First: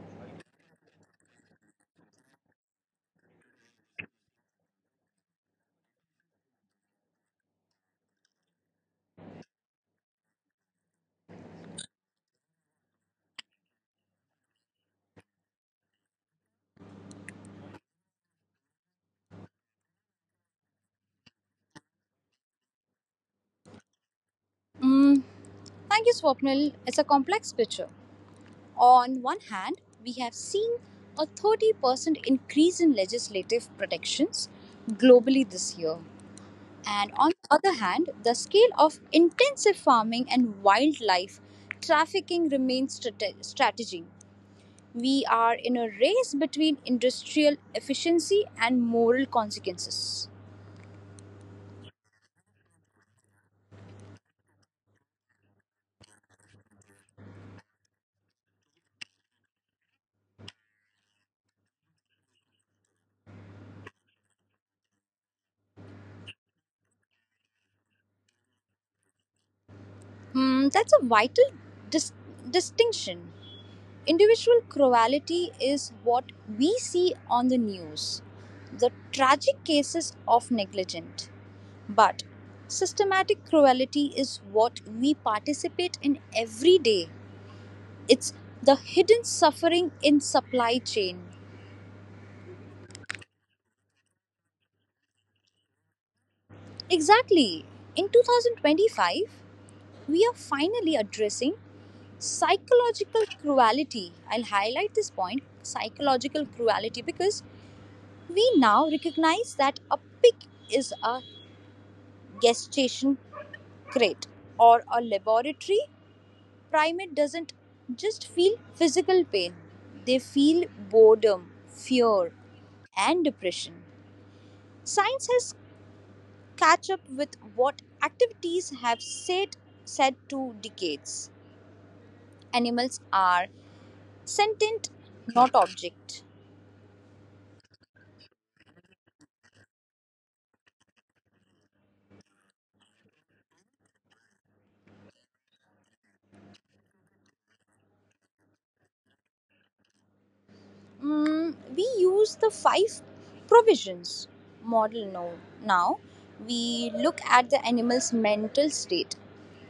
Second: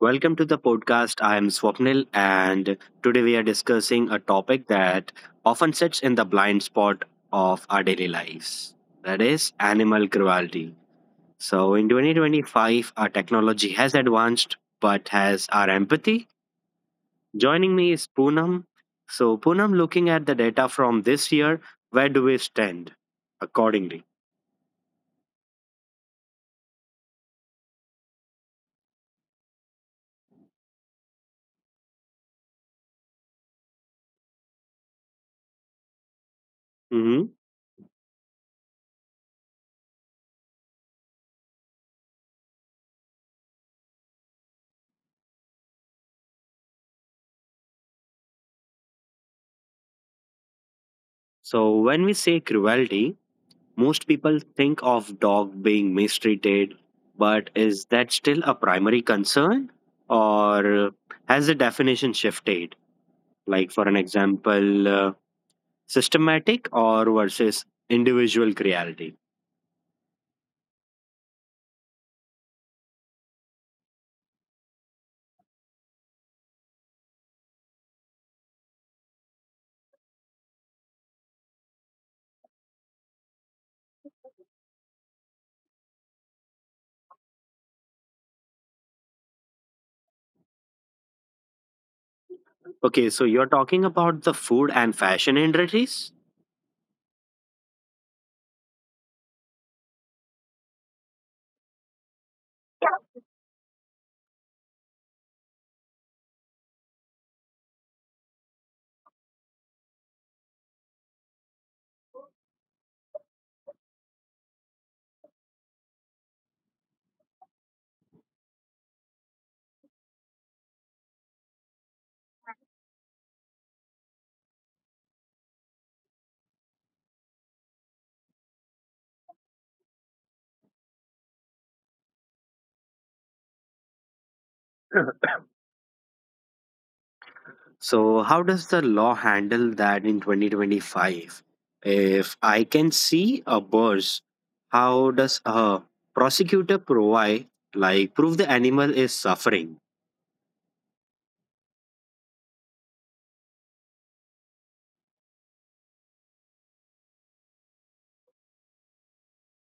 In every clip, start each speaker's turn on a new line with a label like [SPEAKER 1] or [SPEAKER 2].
[SPEAKER 1] Welcome to the podcast. I am Swapnil, and today we are discussing a topic that often sits in the blind spot of our daily lives, that is, animal cruelty. So, in 2025, our technology has advanced, but has our empathy? Joining me is Poonam. So, Poonam, looking at the data from this year, where do we stand accordingly?
[SPEAKER 2] Mm, Thank you, Swapnil. It's a complex picture. On one hand, we have seen a 30% increase in legislative protections globally this year. And
[SPEAKER 1] Mhm.
[SPEAKER 2] on the other hand, the scale of intensive farming and wildlife trafficking remains strategy. We are in a race between industrial efficiency and moral consequences.
[SPEAKER 1] So, when we say cruelty, most people think of dog being mistreated, but is that still a primary concern, or has the definition shifted? Like for an example, systematic or versus individual cruelty.
[SPEAKER 2] That's a vital dis- distinction. Individual cruelty is what we see on the news, the tragic cases of negligence. But systematic cruelty is what we participate in every day. It's the hidden suffering in supply chain.
[SPEAKER 1] Okay, so you're talking about the food and fashion industries?
[SPEAKER 2] Exactly. In 2025, we are finally addressing psychological cruelty. I'll highlight this point psychological cruelty because we now recognize that a pig is a gestation crate or a laboratory primate doesn't just feel physical pain, they feel boredom, fear, and depression. Science has catch up with what activities have said 2 decades. Animals are sentient, not object.
[SPEAKER 1] So, how does the law handle that in 2025? If I can see a buzz, how does a prosecutor provide, like, prove the animal is suffering?
[SPEAKER 2] We use the five provisions model now. Now we look at the animal's mental state.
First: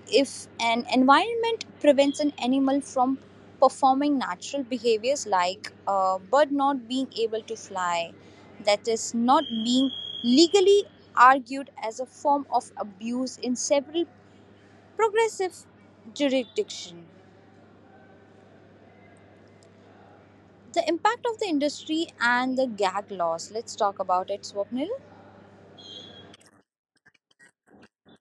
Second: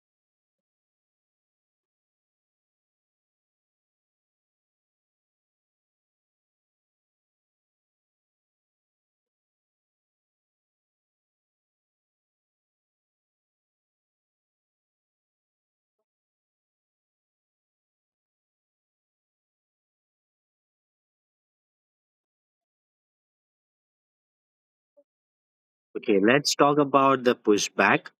[SPEAKER 2] If an environment prevents an animal from performing natural behaviors like a bird not being able to fly, that is not being legally argued as a form of abuse in several progressive jurisdictions. The impact of the industry and the gag laws. Let's talk about it, Swapnil.
[SPEAKER 1] Okay, let's talk about the pushback.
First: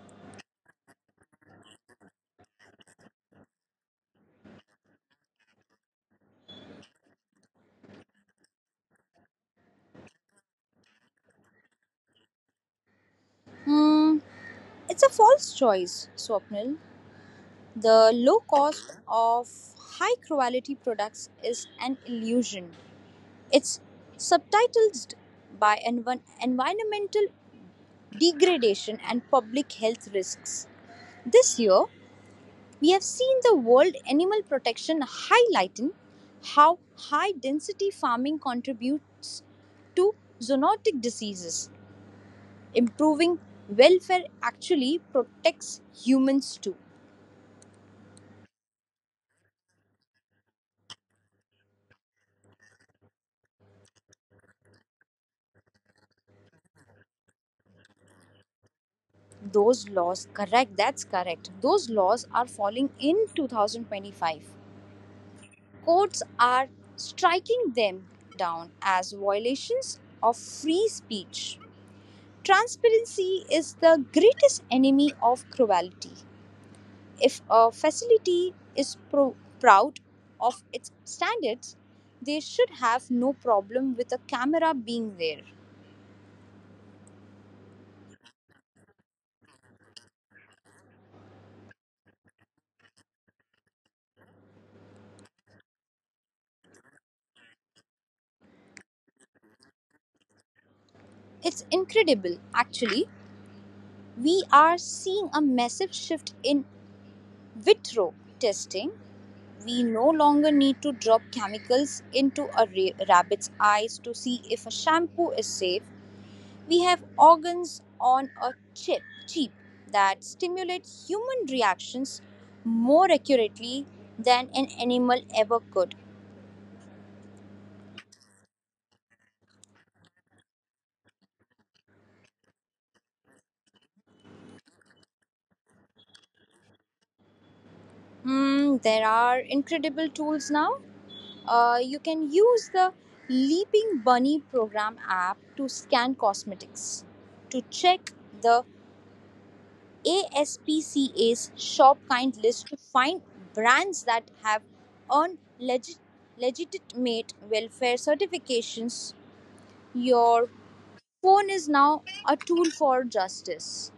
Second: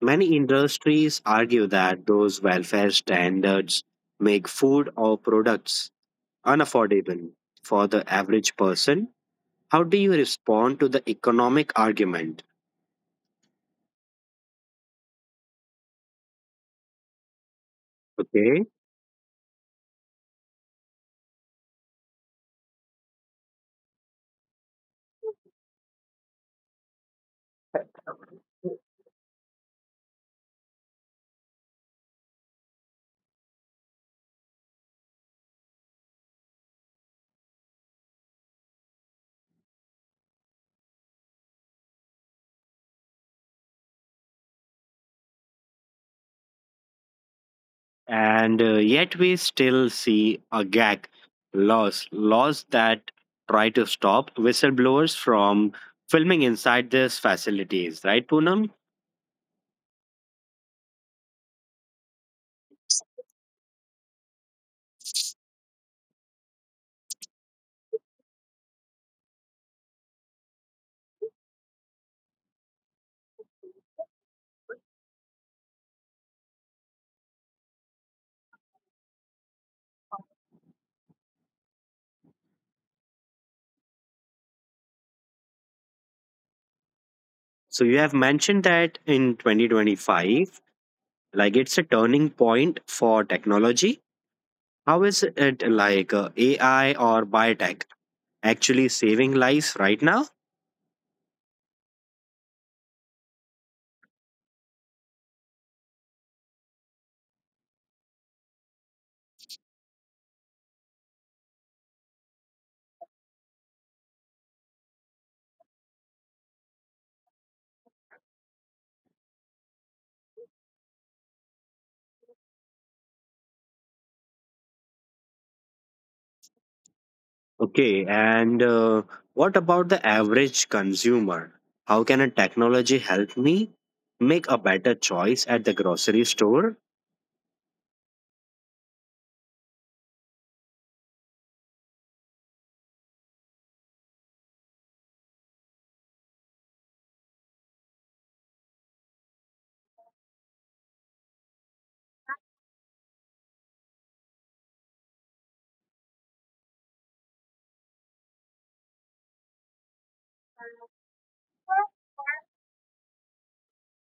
[SPEAKER 1] Many industries argue that those welfare standards make food or products unaffordable for the average person. How do you respond to the economic argument?
[SPEAKER 2] Hmm, it's a false choice, Swapnil. The low
[SPEAKER 1] Okay.
[SPEAKER 2] cost of high quality products is an illusion. It's subtitled by environmental degradation and public health risks. This year, we have seen the World Animal Protection highlighting how high density farming contributes to zoonotic diseases. Improving welfare actually protects humans too.
[SPEAKER 1] And yet we still see a gag laws that try to stop whistleblowers from filming inside these facilities, right, Poonam?
[SPEAKER 2] Those laws, correct, that's correct. Those laws are falling in 2025. Courts are striking them down as violations of free speech. Transparency is the greatest enemy of cruelty. If a facility is proud of its standards, they should have no problem with a camera being there.
[SPEAKER 1] So you have mentioned that in 2025, like it's a turning point for technology. How is it like, AI or biotech actually saving lives right now?
[SPEAKER 2] It's incredible, actually. We are seeing a massive shift in Vitro testing, we no longer need to drop chemicals into a rabbit's eyes to see if a shampoo is safe. We have organs on a chip that stimulate human reactions more accurately than an animal ever could.
[SPEAKER 1] Okay, and what about the average consumer? How can a technology help me make a better choice at the grocery store?
[SPEAKER 2] There are incredible tools now. You can use the Leaping Bunny program app to scan cosmetics, to check the ASPCA's Shop Kind list to find brands that have earned legitimate welfare certifications. Your phone is now a tool for justice.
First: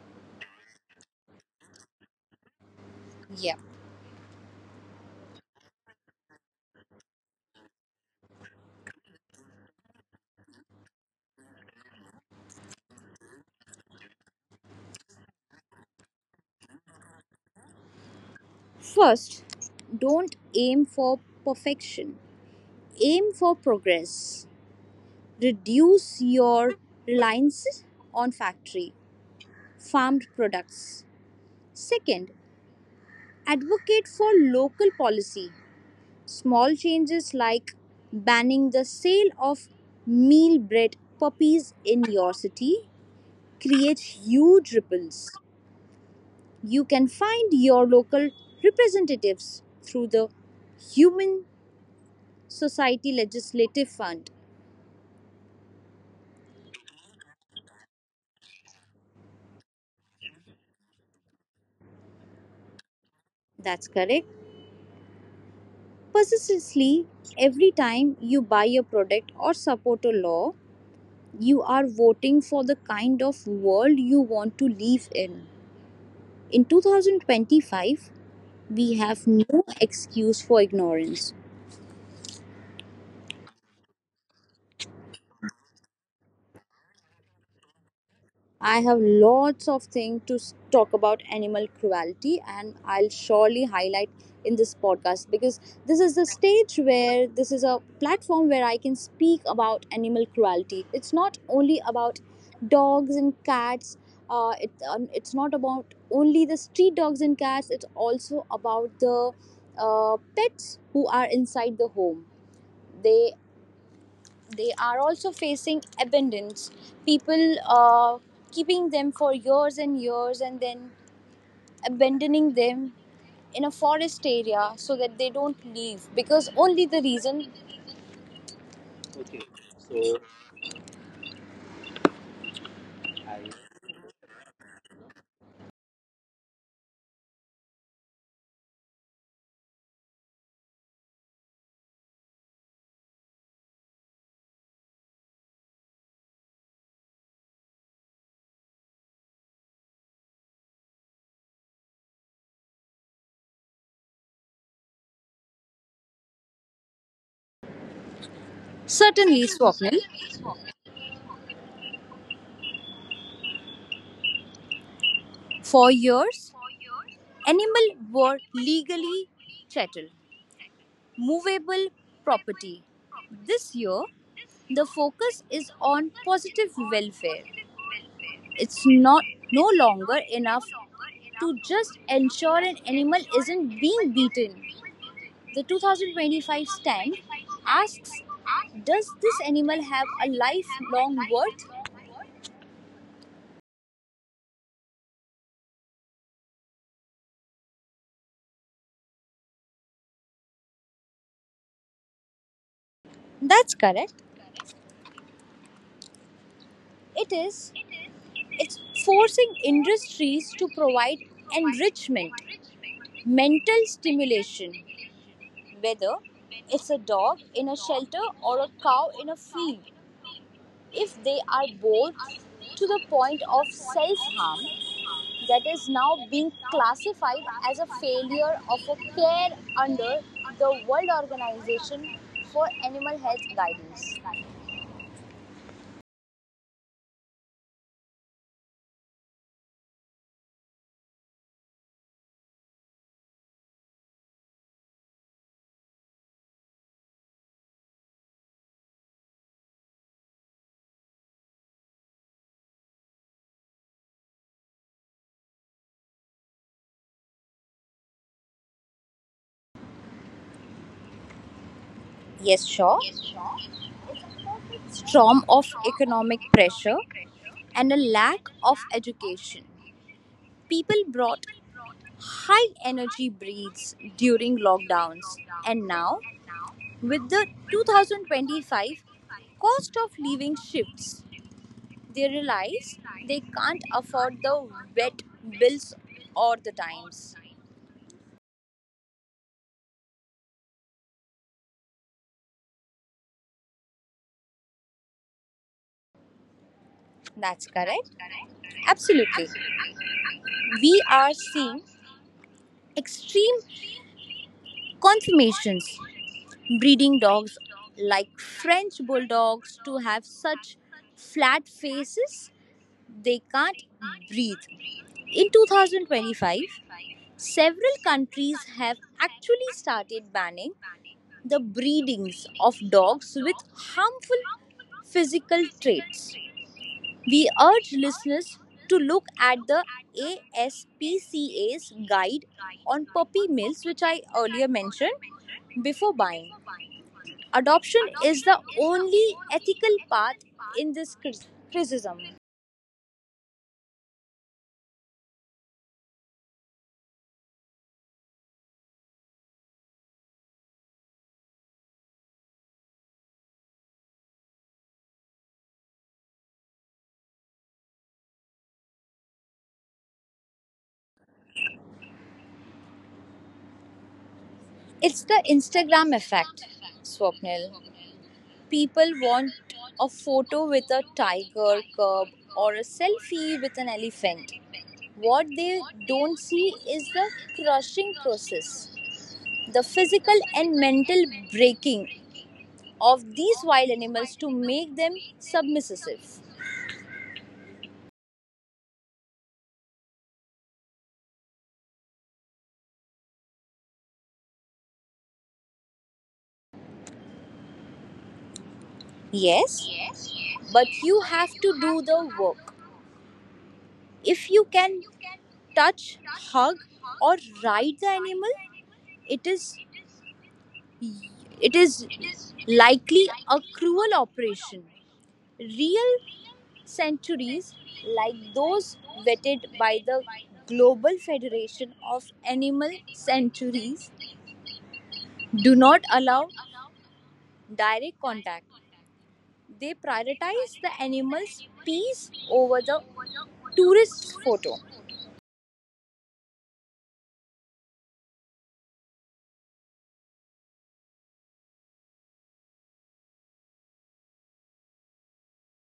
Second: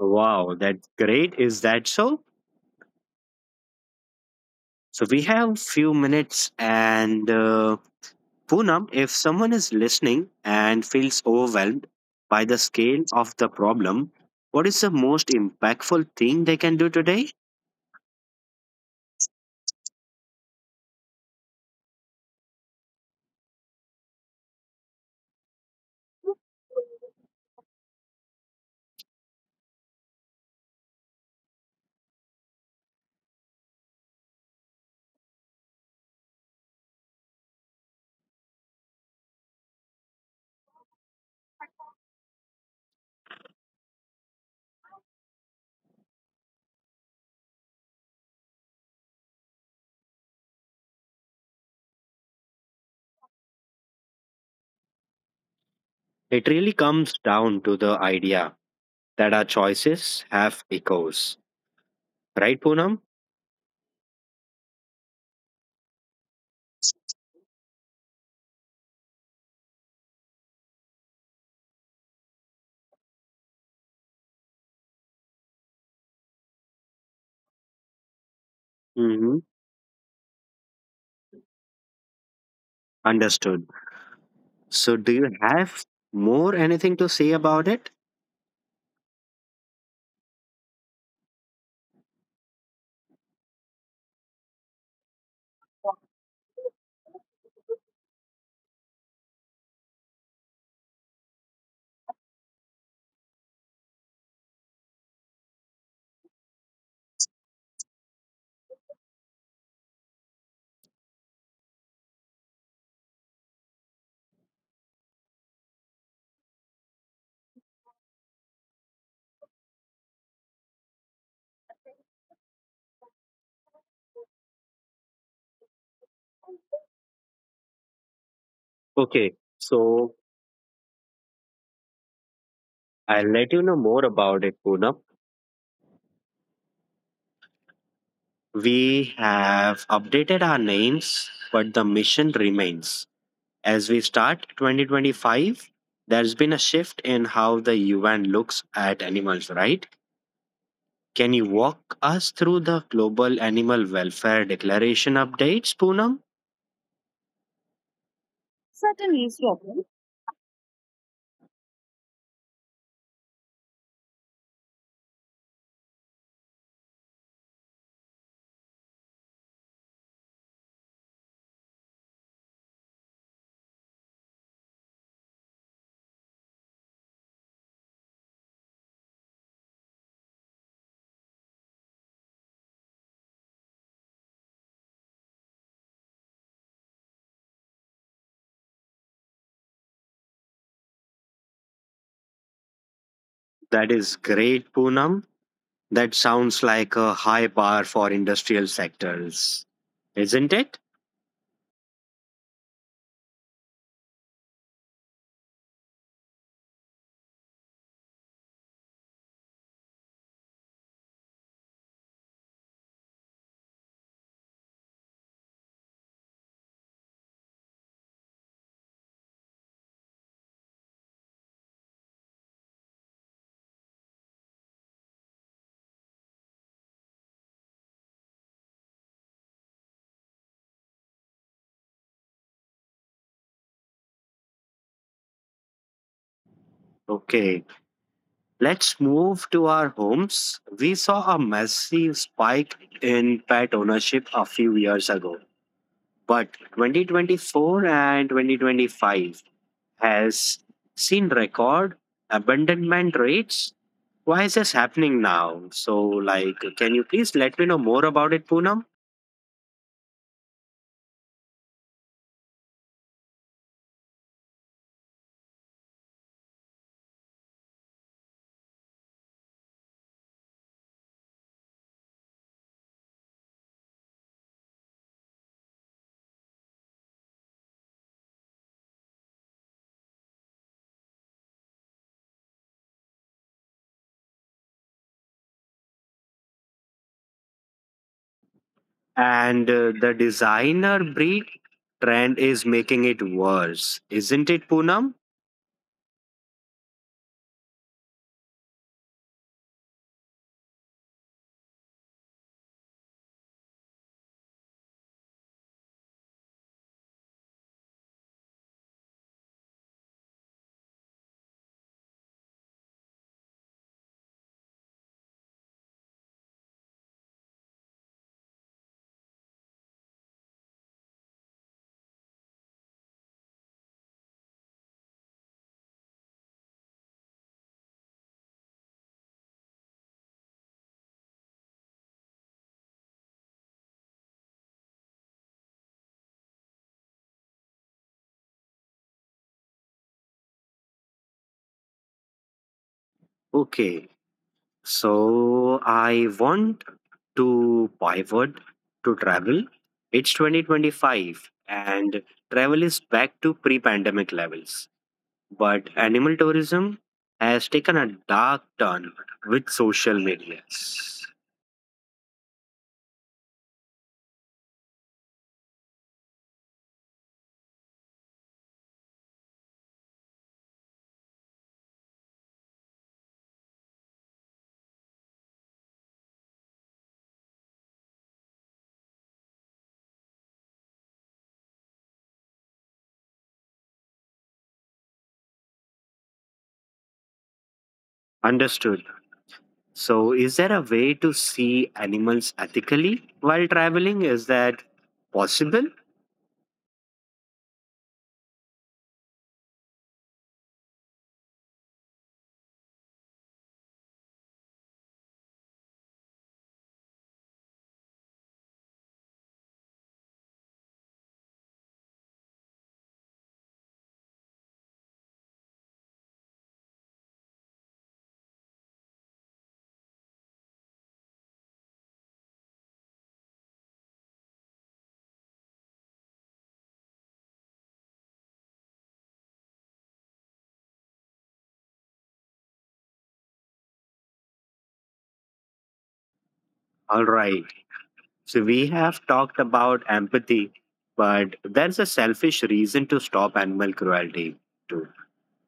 [SPEAKER 1] Wow, that's great. Is that so?
[SPEAKER 2] Yeah.
[SPEAKER 1] So we have few minutes, and Poonam, if someone is listening and feels overwhelmed by the scale of the problem, what is the most impactful thing they can do today?
[SPEAKER 2] First, don't aim for perfection, aim for progress. Reduce your reliance on factory farmed products. Second, advocate for local policy. Small changes like banning the sale of mealbred puppies in your city create huge ripples. You can find your local representatives through the Human Society Legislative Fund.
[SPEAKER 1] It really comes down to the idea that our choices have echoes. Right, Poonam?
[SPEAKER 2] That's correct. Persistently, every time you buy a product or support a law, you are voting for the kind of world you want to live in. In 2025, we have
[SPEAKER 1] Mm-hmm.
[SPEAKER 2] no excuse for ignorance.
[SPEAKER 1] Understood. So, do you have more anything to say about it?
[SPEAKER 2] I have lots of things to talk about animal cruelty, and I'll surely highlight in this podcast because this is the stage where this is a platform where I can speak about animal cruelty. It's not only about dogs and cats. It's not about only the street dogs and cats. It's also about the pets who are inside the home. They They are also facing abandonment. People keeping them for years and years and then abandoning them in a forest area so that they don't leave because only the reason.
[SPEAKER 1] Okay, so I'll let you know more about it, Poonam. We have updated our names, but the mission remains. As we start 2025, there's been a shift in how the UN looks at animals, right? Can you walk us through the Global Animal Welfare Declaration updates, Poonam?
[SPEAKER 2] Certainly, Swapnil. For years, animals were legally chattel, movable property. This year, the focus is on positive welfare. It's not no longer enough to just ensure an animal isn't being beaten. The 2025 stand asks, does this animal have a lifelong worth?
[SPEAKER 1] That is great, Poonam. That sounds like a high bar for industrial sectors, isn't it?
[SPEAKER 2] That's correct. It is. It's forcing industries to provide enrichment, mental stimulation, whether it's a dog in a shelter or a cow in a field. If they are bored to the point of self harm, that is now being classified as a failure of a care under the World Organization for Animal Health Guidance.
[SPEAKER 1] Okay, let's move to our homes. We saw a massive spike in pet ownership a few years ago, but 2024 and 2025 has seen record abandonment rates. Why is this happening now? So, like, can you please let me know more about it, Poonam?
[SPEAKER 2] Yes, sure. Storm of economic pressure and a lack of education. People brought high energy breeds during lockdowns, and now with the 2025 cost of living shifts, they realize they can't afford the wet bills or the times.
[SPEAKER 1] And the designer breed trend is making it worse, isn't it, Poonam?
[SPEAKER 2] That's correct. Absolutely. We are seeing extreme confirmations breeding dogs like French bulldogs to have such flat faces they can't breathe. In 2025, several countries have actually started banning the breedings of dogs with harmful physical traits. We urge listeners to look at the ASPCA's guide on puppy mills, which I earlier mentioned, before buying. Adoption is the only ethical path in this criticism.
[SPEAKER 1] Okay, so I want to pivot to travel. It's 2025 and travel is back to pre pandemic levels. But animal tourism has taken a dark turn with social media.
[SPEAKER 2] It's the Instagram effect, Swapnil. People want a photo with a tiger cub or a selfie with an elephant. What they don't see is the crushing process. The physical and mental breaking of these wild animals to make them submissive.
[SPEAKER 1] Understood. So, is there a way to see animals ethically while traveling? Is that possible?
[SPEAKER 2] Yes, but you have to do the work. If you can touch, hug, or ride the animal, it is it is likely a cruel operation. Real sanctuaries like those vetted by the Global Federation of Animal Sanctuaries do not allow direct contact. They prioritize the animal's peace over the tourist photo.
[SPEAKER 1] All right. So, we have talked about empathy, but there's a selfish reason to stop animal cruelty, too,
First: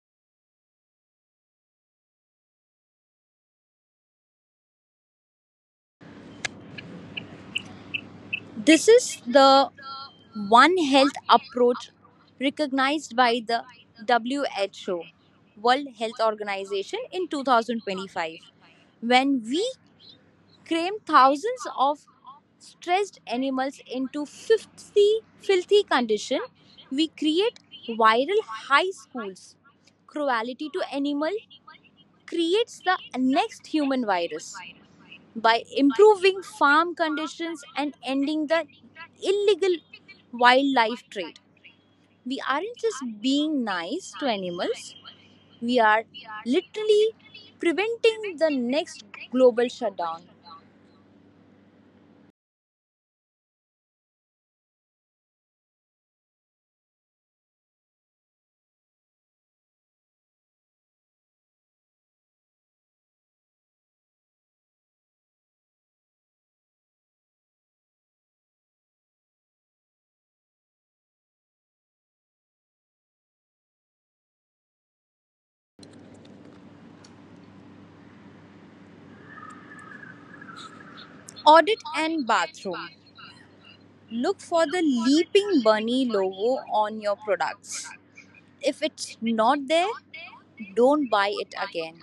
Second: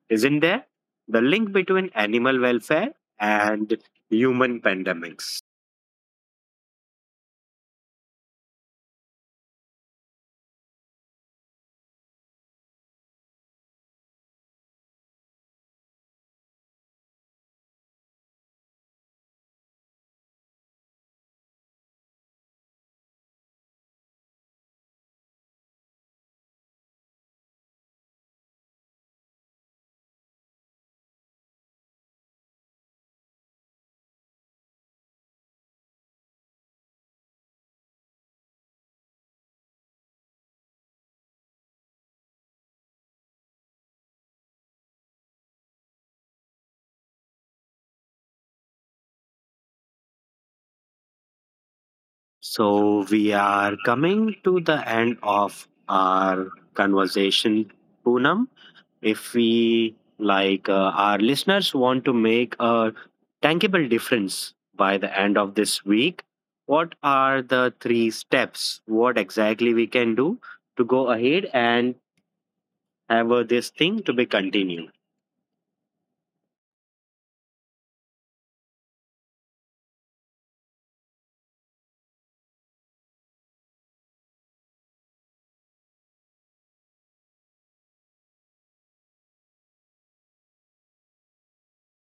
[SPEAKER 1] isn't there? The link between animal welfare and human pandemics.
[SPEAKER 2] This is the One Health approach recognized by the WHO, World Health Organization, in 2025. When we cram thousands of stressed animals into 50 filthy condition, we create viral high schools cruelty to animal creates the next human virus by improving farm conditions and ending the illegal wildlife trade. We aren't just being nice to animals, we are literally preventing the next global shutdown.
[SPEAKER 1] So, we are coming to the end of our conversation, Poonam. If we like, our listeners want to make a tangible difference by the end of this week, what are the three steps, what exactly we can do to go ahead and have this thing to be continued?
[SPEAKER 2] Audit and bathroom. Look for the Leaping Bunny logo on your products. If it's not there, don't buy it again.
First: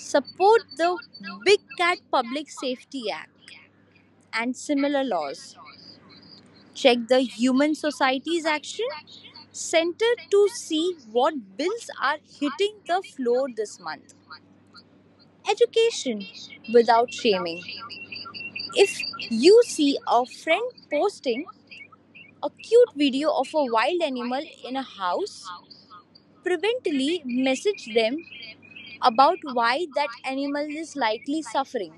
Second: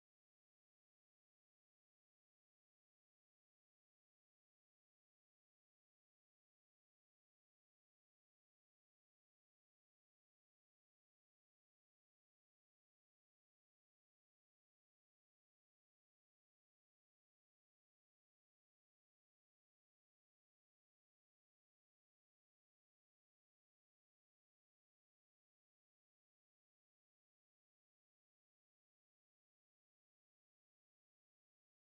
[SPEAKER 2] Support the Big Cat Public Safety Act and similar laws. Check the Human Societies Action Center to see what bills are hitting the floor this month. Education without shaming. If you see a friend posting a cute video of a wild animal in a house, prevently message them about why that animal is likely suffering.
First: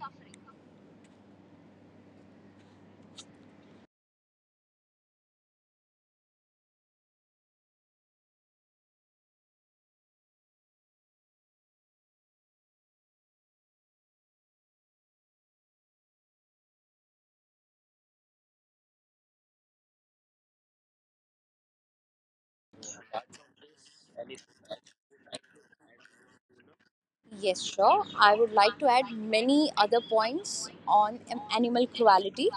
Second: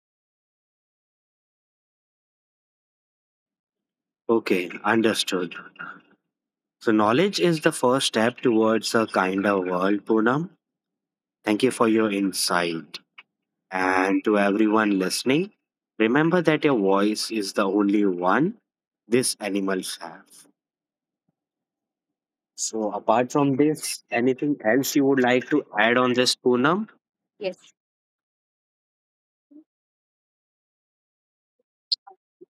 [SPEAKER 1] Okay, understood. So knowledge is the first step towards a kinder world, Poonam. Thank you for your insight, and to everyone listening, remember that your voice is the only one this animals have. So, apart from this, anything else you would like to add on this, Poonam?
[SPEAKER 2] Yes, sure. I would like to add many other points on animal cruelty.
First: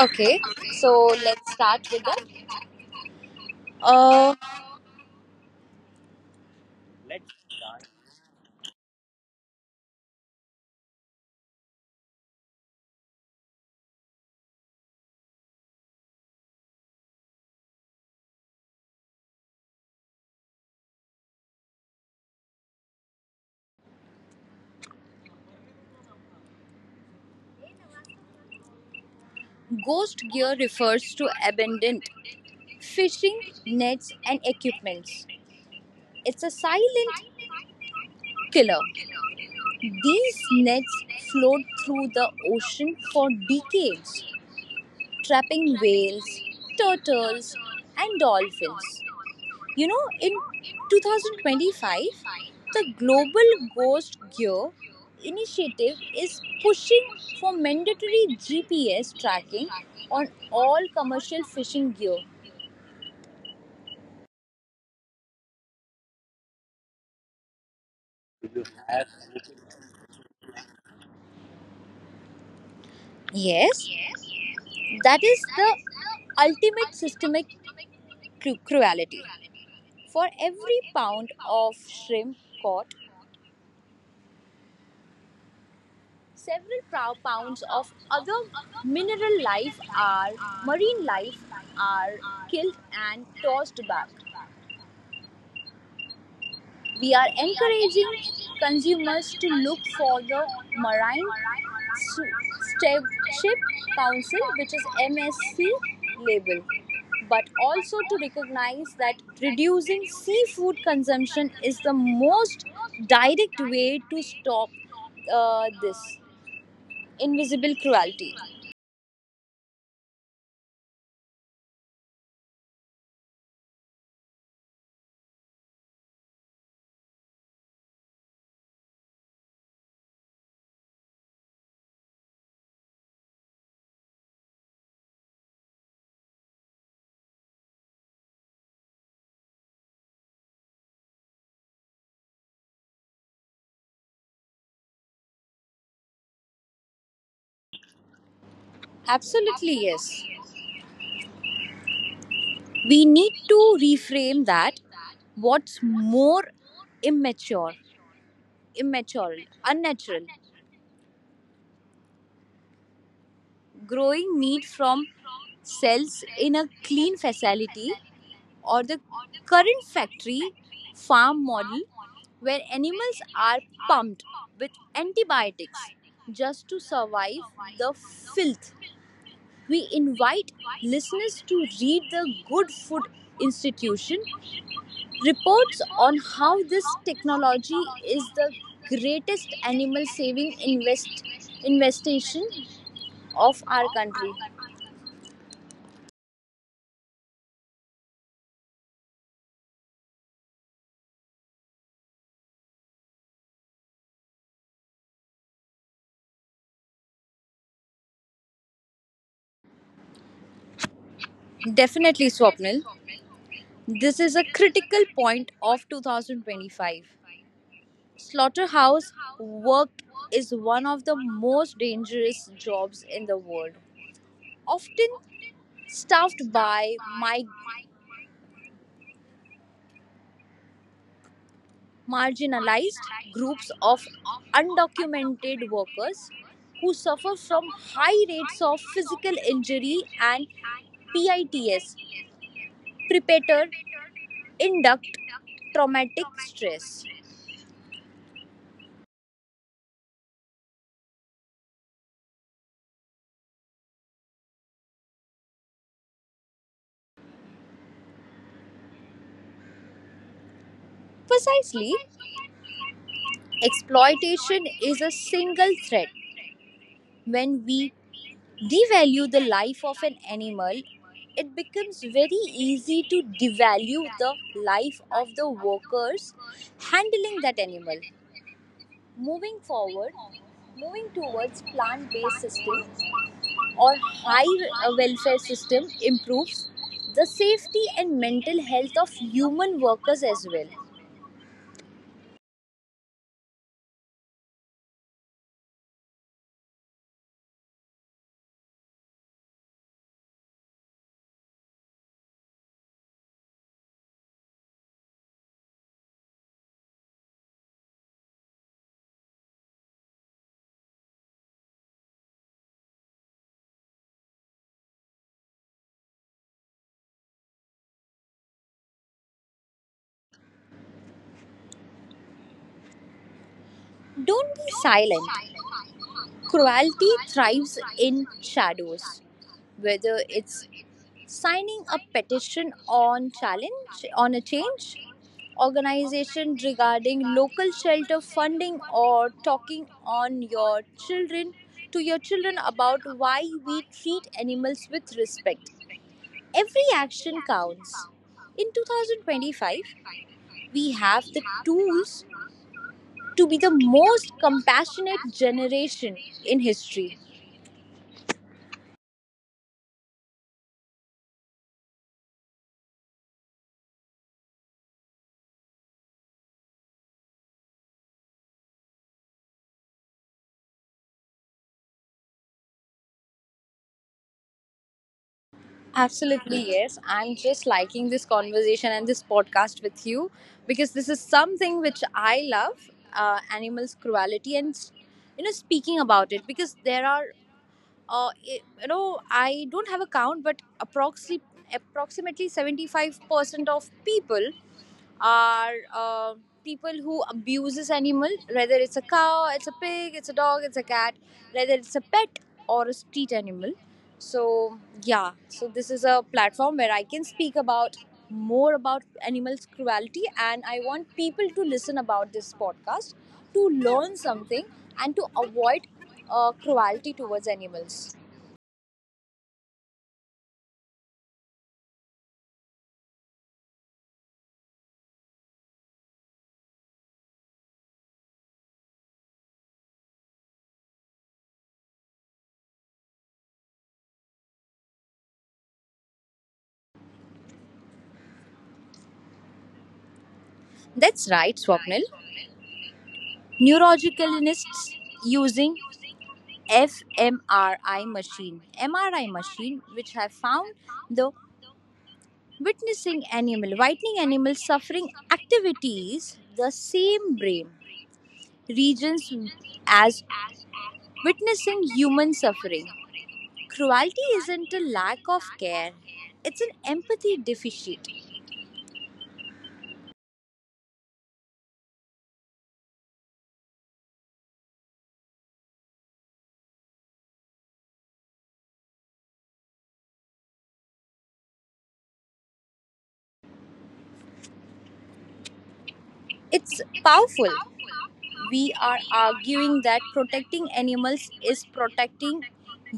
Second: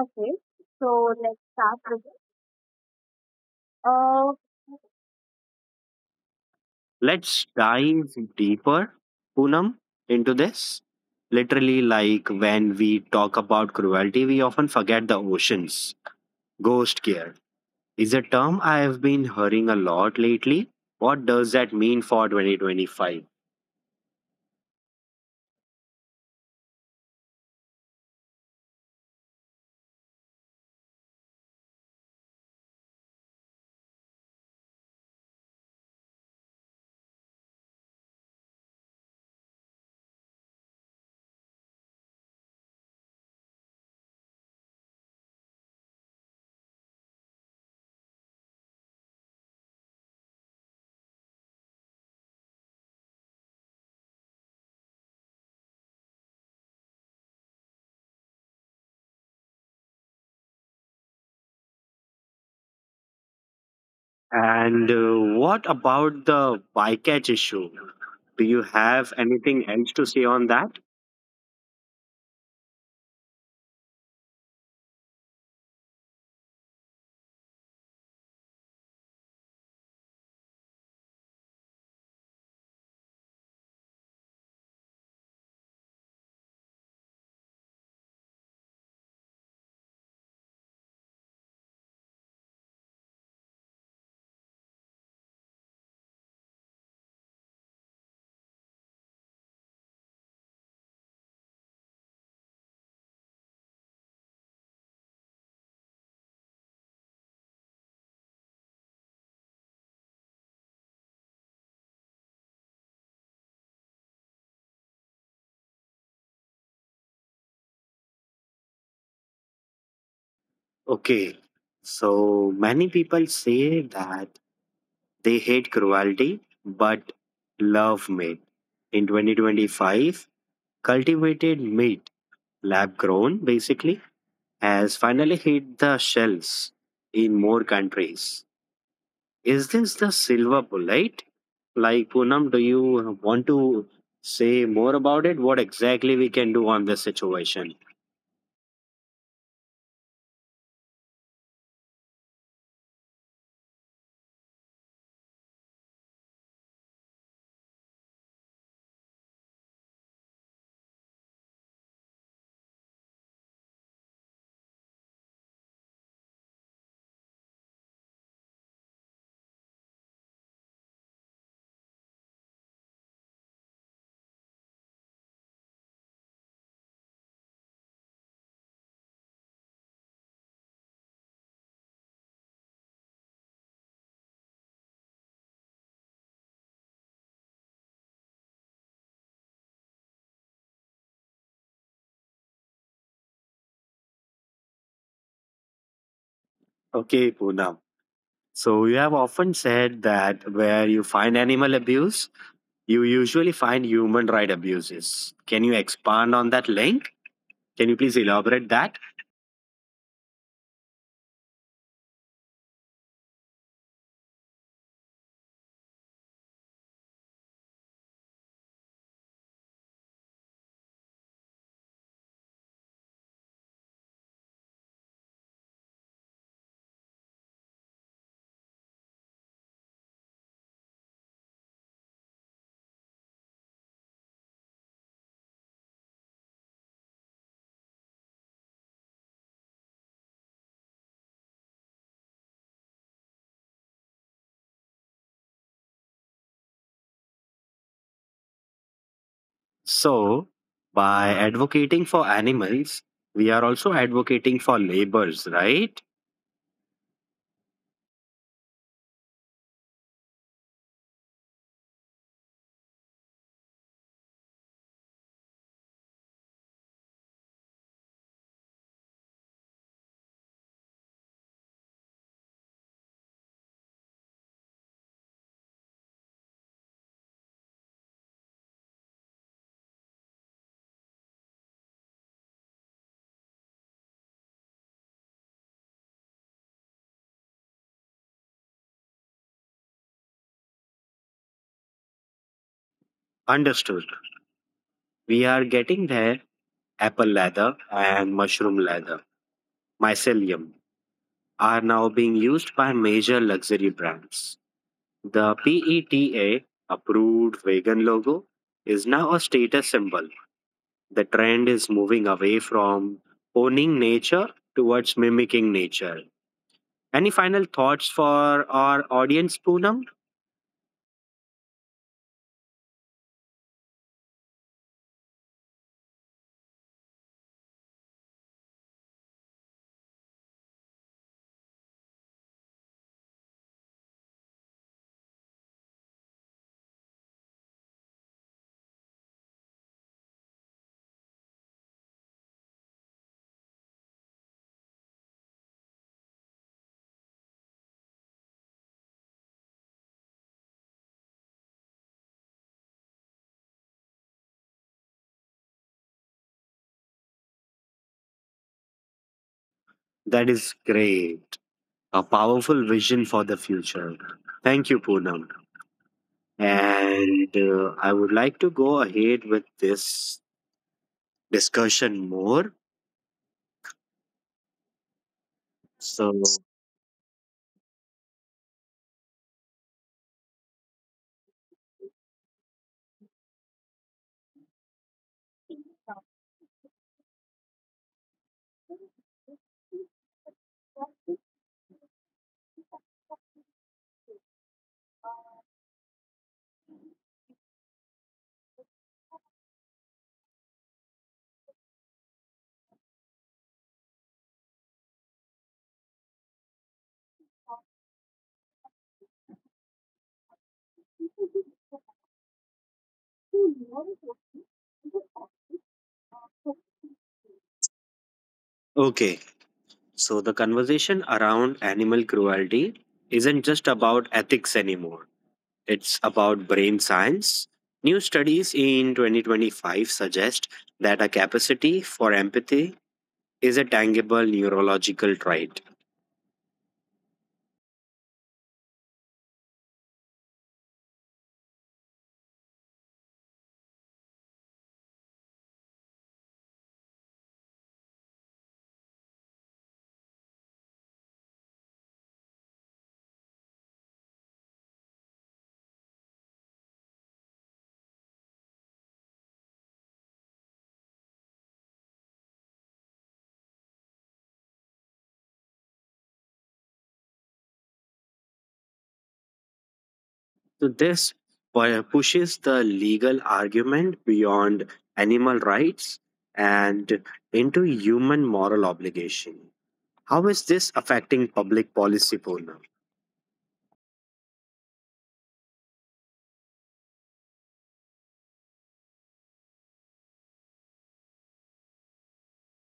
[SPEAKER 2] Okay, so let's start with that. Uh,
[SPEAKER 1] Let's dive deeper, Poonam, into this. Literally, like when we talk about cruelty, we often forget the oceans. Ghost care is a term I have been hearing a lot lately. What does that mean for 2025?
[SPEAKER 2] Ghost gear refers to abandoned fishing nets and equipments. It's a silent killer. These nets float through the ocean for decades, trapping whales, turtles, and dolphins. You know, in 2025, the Global Ghost Gear initiative is pushing for mandatory GPS tracking on all commercial fishing gear.
[SPEAKER 1] And what about the bycatch issue? Do you have anything else to say on that?
[SPEAKER 2] Yes, that is the ultimate systemic cruelty. For every pound of shrimp caught, several pounds of other mineral life are marine life are killed and tossed back. We are encouraging consumers to look for the Marine Stewardship Council, which is MSC label, but also to recognize that reducing seafood consumption is the most direct way to stop this invisible cruelty.
[SPEAKER 1] Okay, so many people say that they hate cruelty but love meat. In 2025, cultivated meat, lab grown basically, has finally hit the shelves in more countries. Is this the silver bullet? Like, Poonam, do you want to say more about it? What exactly we can do on this situation?
[SPEAKER 2] Absolutely, yes. We need to reframe that what's more immature, immature, unnatural. Growing meat from cells in a clean facility or the current factory farm model where animals are pumped with antibiotics just to survive the filth. We invite listeners to read the Good Food Institution reports on how this technology is the greatest animal saving investation of our country.
[SPEAKER 1] Okay, Poonam. So you have often said that where you find animal abuse, you usually find human right abuses. Can you expand on that link? Can you please elaborate that?
[SPEAKER 2] Definitely, Swapnil. This is a critical point of 2025. Slaughterhouse work is one of the most dangerous jobs in the world, often staffed by my marginalized groups of undocumented workers who suffer from high rates of physical injury and PITS, preparator induct traumatic stress.
[SPEAKER 1] So by advocating for animals, we are also advocating for labors, right?
[SPEAKER 2] Precisely, exploitation is a single thread. When we devalue the life of an animal, it becomes very easy to devalue the life of the workers handling that animal. Moving forward, moving towards plant-based system or high welfare system improves the safety and mental health of human workers as well.
[SPEAKER 1] Understood. We are getting there. Apple leather and mushroom leather, mycelium, are now being used by major luxury brands. The PETA approved vegan logo is now a status symbol. The trend is moving away from owning nature towards mimicking nature. Any final thoughts for our audience, Poonam?
[SPEAKER 2] Don't be silent. Cruelty thrives in shadows, whether it's signing a petition on challenge on a change, organization regarding local shelter funding or talking on your children to your children about why we treat animals with respect. Every action counts. In 2025, we have the tools to be the most compassionate generation in history.
[SPEAKER 1] That is great. A powerful vision for the future. Thank you, Poonam. And I would like to go ahead with this discussion more. So,
[SPEAKER 2] Absolutely, yes. I'm just liking this conversation and this podcast with you because this is something which I love animals' cruelty and, you know, speaking about it because there are, you know, I don't have a count, but approximately 75% of people are people who abuses animal whether it's a cow it's a pig it's a dog it's a cat whether it's a pet or a street animal so yeah so this is a platform where I can speak about more about animals cruelty and I want people to listen about this podcast to learn something and to avoid cruelty towards animals.
[SPEAKER 1] okay. So, the conversation around animal cruelty isn't just about ethics anymore. It's about brain science. New studies in 2025 suggest that a capacity for empathy is a tangible neurological trait.
[SPEAKER 2] That's right, Swapnil. Neurologicalists using fMRI machine. MRI machine, which have found the whitening animal suffering activities, the same brain regions as witnessing human suffering. Cruelty isn't a lack of care, it's an empathy deficit.
[SPEAKER 1] So, this pushes the legal argument beyond animal rights and into human moral obligation. How is this affecting public policy, Poonam?
[SPEAKER 2] It's powerful. We are arguing that protecting animals is protecting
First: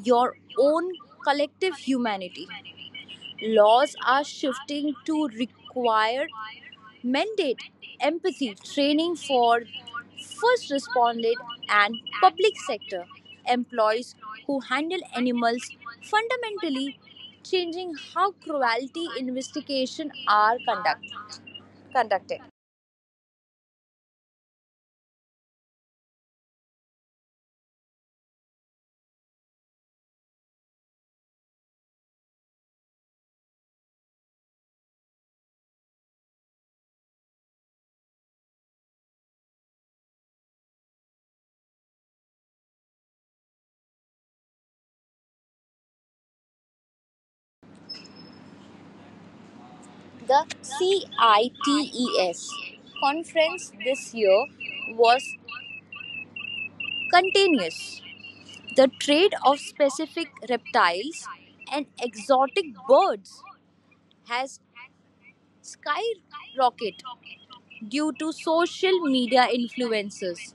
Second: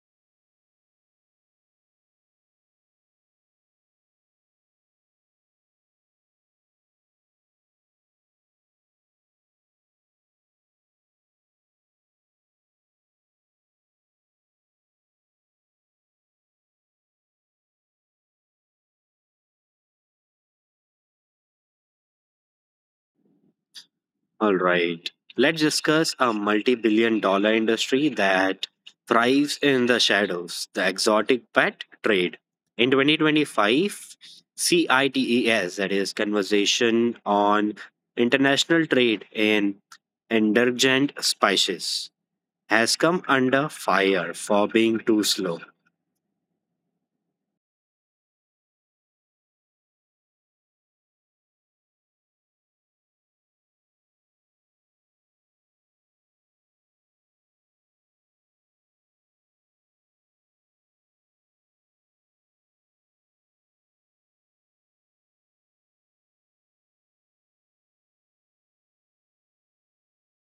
[SPEAKER 2] your own collective humanity. Laws are shifting to require mandate empathy training for first responders and public sector employees who handle animals, fundamentally changing how cruelty investigations are conducted.
[SPEAKER 1] All right. Let's discuss a multi billion dollar industry that thrives in the shadows, the exotic pet trade. In 2025, CITES, that is Conversation on International Trade in Endangered Species, has come under fire for being too slow.
[SPEAKER 2] The CITES conference this year was continuous. The trade of specific reptiles and exotic birds has skyrocketed due to social media influences.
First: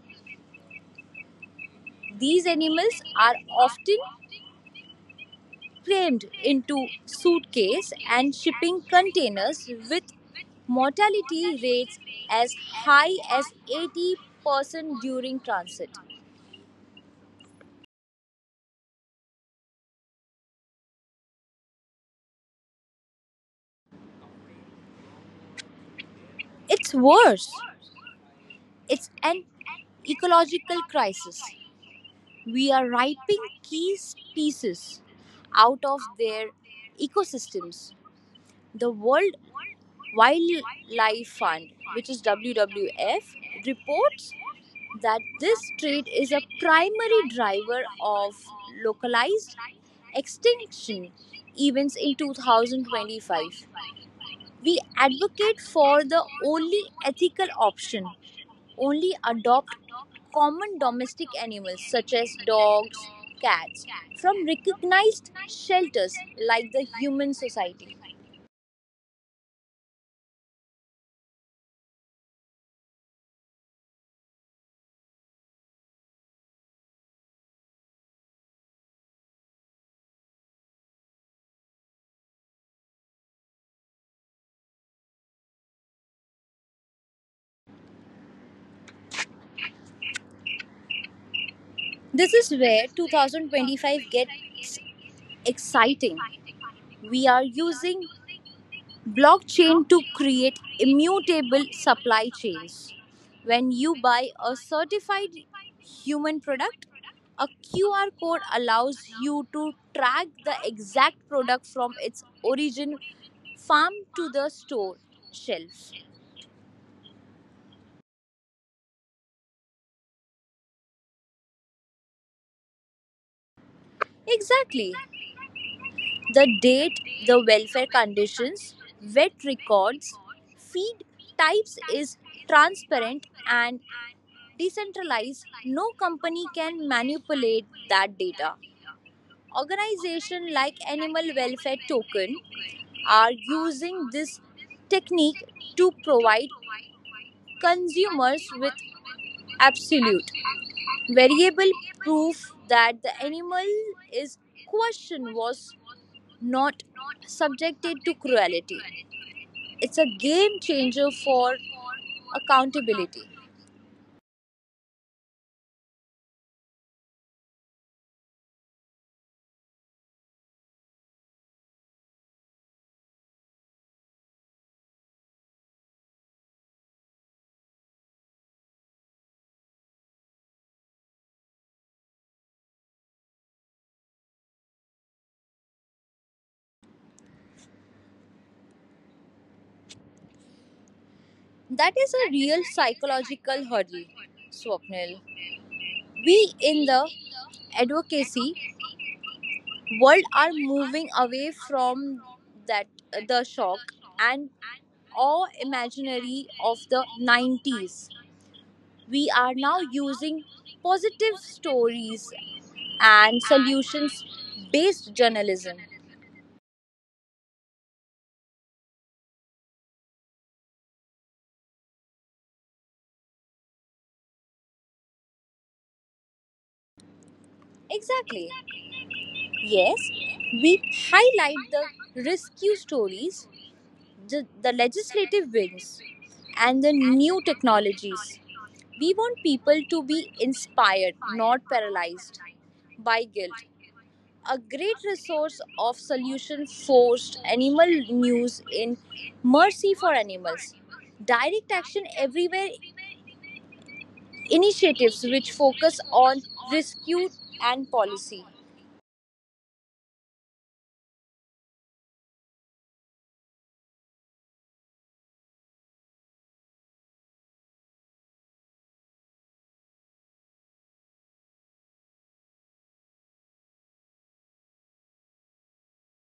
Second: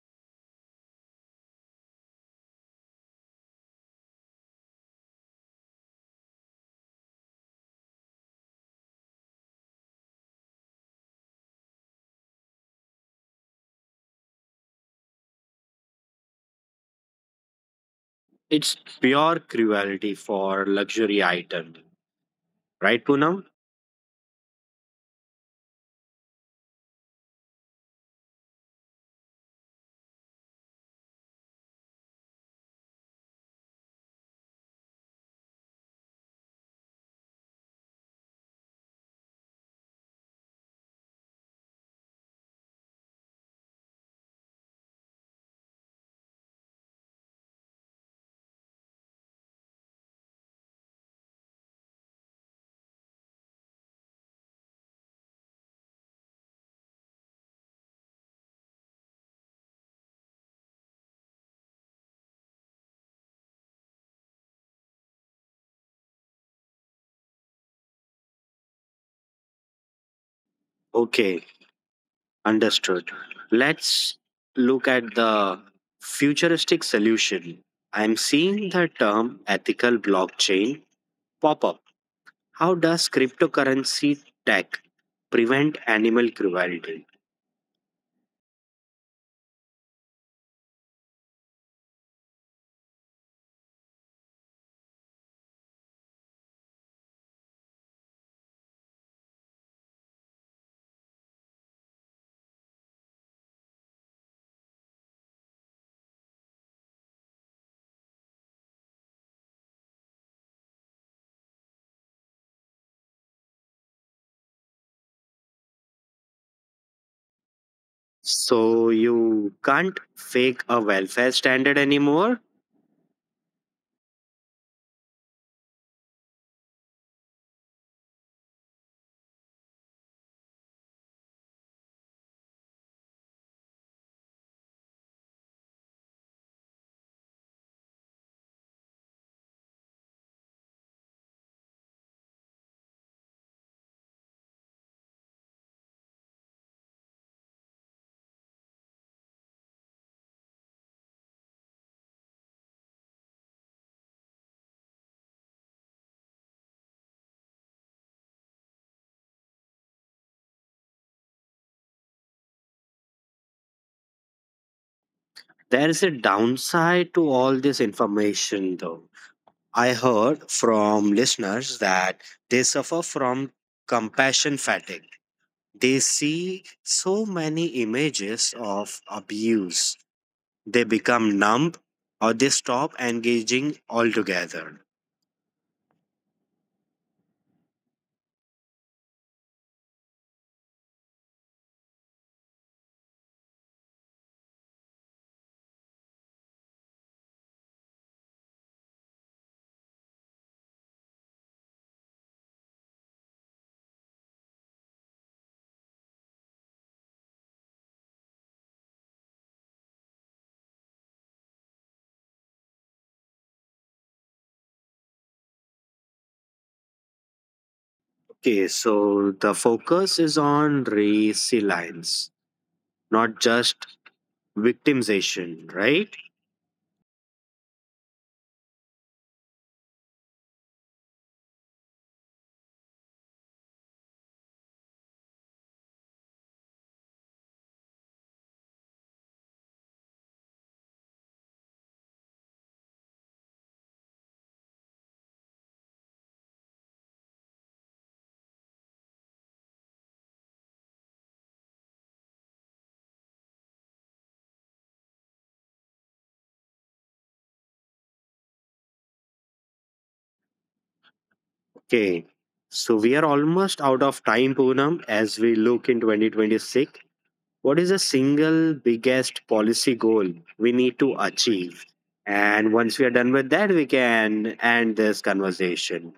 [SPEAKER 2] These animals are often crammed into suitcase and shipping containers with mortality rates as high as 80% during transit.
[SPEAKER 1] It's pure cruelty for luxury item. Right, Poonam?
[SPEAKER 2] It's worse. It's an ecological crisis. We are ripping key species out of their ecosystems. The World Wildlife Fund, which is WWF, reports that this trade is a primary driver of localized extinction events in 2025. We advocate for the only ethical option. Only adopt common domestic animals such as dogs, cats from recognized shelters like the Human Society.
[SPEAKER 1] Okay. Understood. Let's look at the futuristic solution. I'm seeing the term ethical blockchain pop up. How does cryptocurrency tech prevent animal cruelty?
[SPEAKER 2] This is where 2025 gets exciting. We are using blockchain to create immutable supply chains. When you buy a certified human product, a QR code allows you to track the exact product from its origin farm to the store shelf.
[SPEAKER 1] So you can't fake a welfare standard anymore.
[SPEAKER 2] Exactly. The date, the welfare conditions, wet records, feed types is transparent and decentralized. No company can manipulate that data. Organizations like Animal Welfare Token are using this technique to provide consumers with absolute Variable proof that the animal is question was not subjected to cruelty. It's a game changer for accountability.
[SPEAKER 1] There is a downside to all this information, though. I heard from listeners that they suffer from compassion fatigue. They see so many images of abuse, they become numb or they stop engaging altogether.
[SPEAKER 2] That is a real psychological hurdle, Swapnil. We in the advocacy world are moving away from that the shock and awe imaginary of the 90s. We are now using positive stories and solutions based journalism.
[SPEAKER 1] Okay, so the focus is on resilience, not just victimization, right?
[SPEAKER 2] Exactly. Yes, we highlight the rescue stories, the legislative wins, and the new technologies. We want people to be inspired, not paralyzed by guilt. A great resource of solution forced animal news in Mercy for Animals. Direct action everywhere initiatives which focus on rescue and policy.
[SPEAKER 1] Okay, so we are almost out of time, Poonam, as we look in 2026. What is the single biggest policy goal we need to achieve? And once we are done with that, we can end this conversation.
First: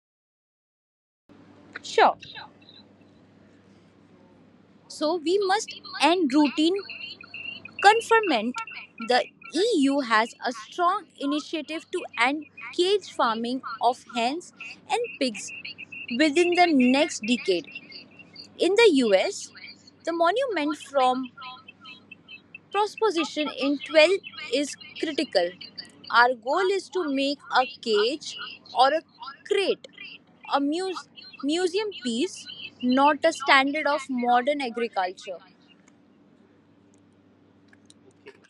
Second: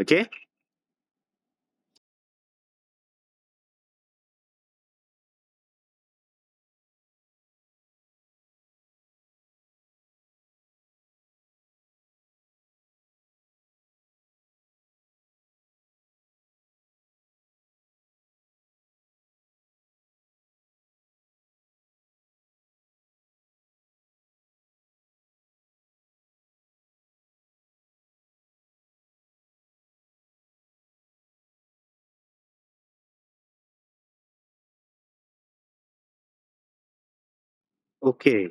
[SPEAKER 1] Okay?
[SPEAKER 2] Sure. So we must end routine confinement. The EU has a strong initiative to end cage farming of hens and pigs within the next decade. In the US, the monument from Transposition in 12 is critical. Our goal is to make a cage or a crate a museum piece, not a standard of modern agriculture.
[SPEAKER 1] Okay.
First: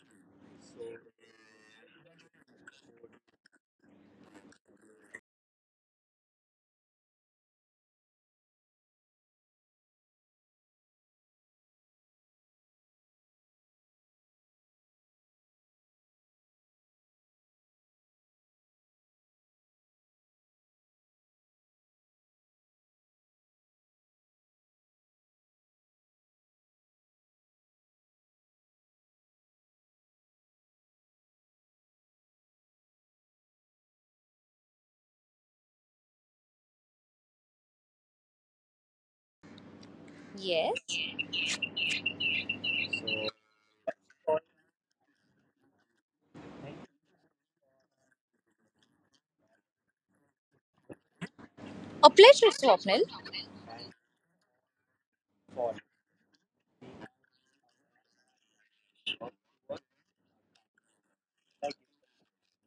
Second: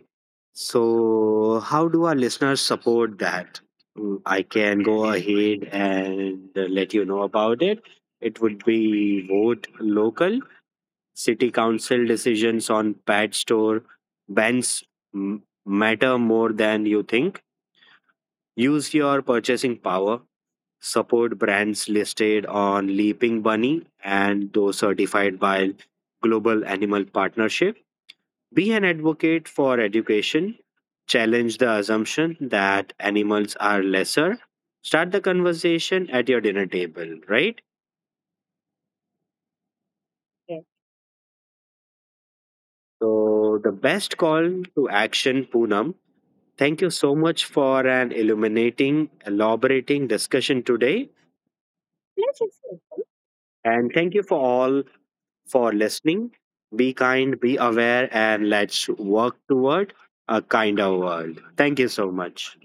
[SPEAKER 1] So, how do our listeners support that? Mm, I can go ahead and let you know about it. It would be vote local, city council decisions on pet store bans matter more than you think. Use your purchasing power, support brands listed on Leaping Bunny and those certified by Global Animal Partnership. Be an advocate for education. Challenge the assumption that animals are lesser. Start the conversation at your dinner table, right?
[SPEAKER 2] Yes.
[SPEAKER 1] So, the best call to action, Poonam. Thank you so much for an illuminating, elaborating discussion today.
[SPEAKER 2] A pleasure, Swapnil.
[SPEAKER 1] And thank you for all for listening. Be kind, be aware, and let's work toward a kinder world. Thank you so much.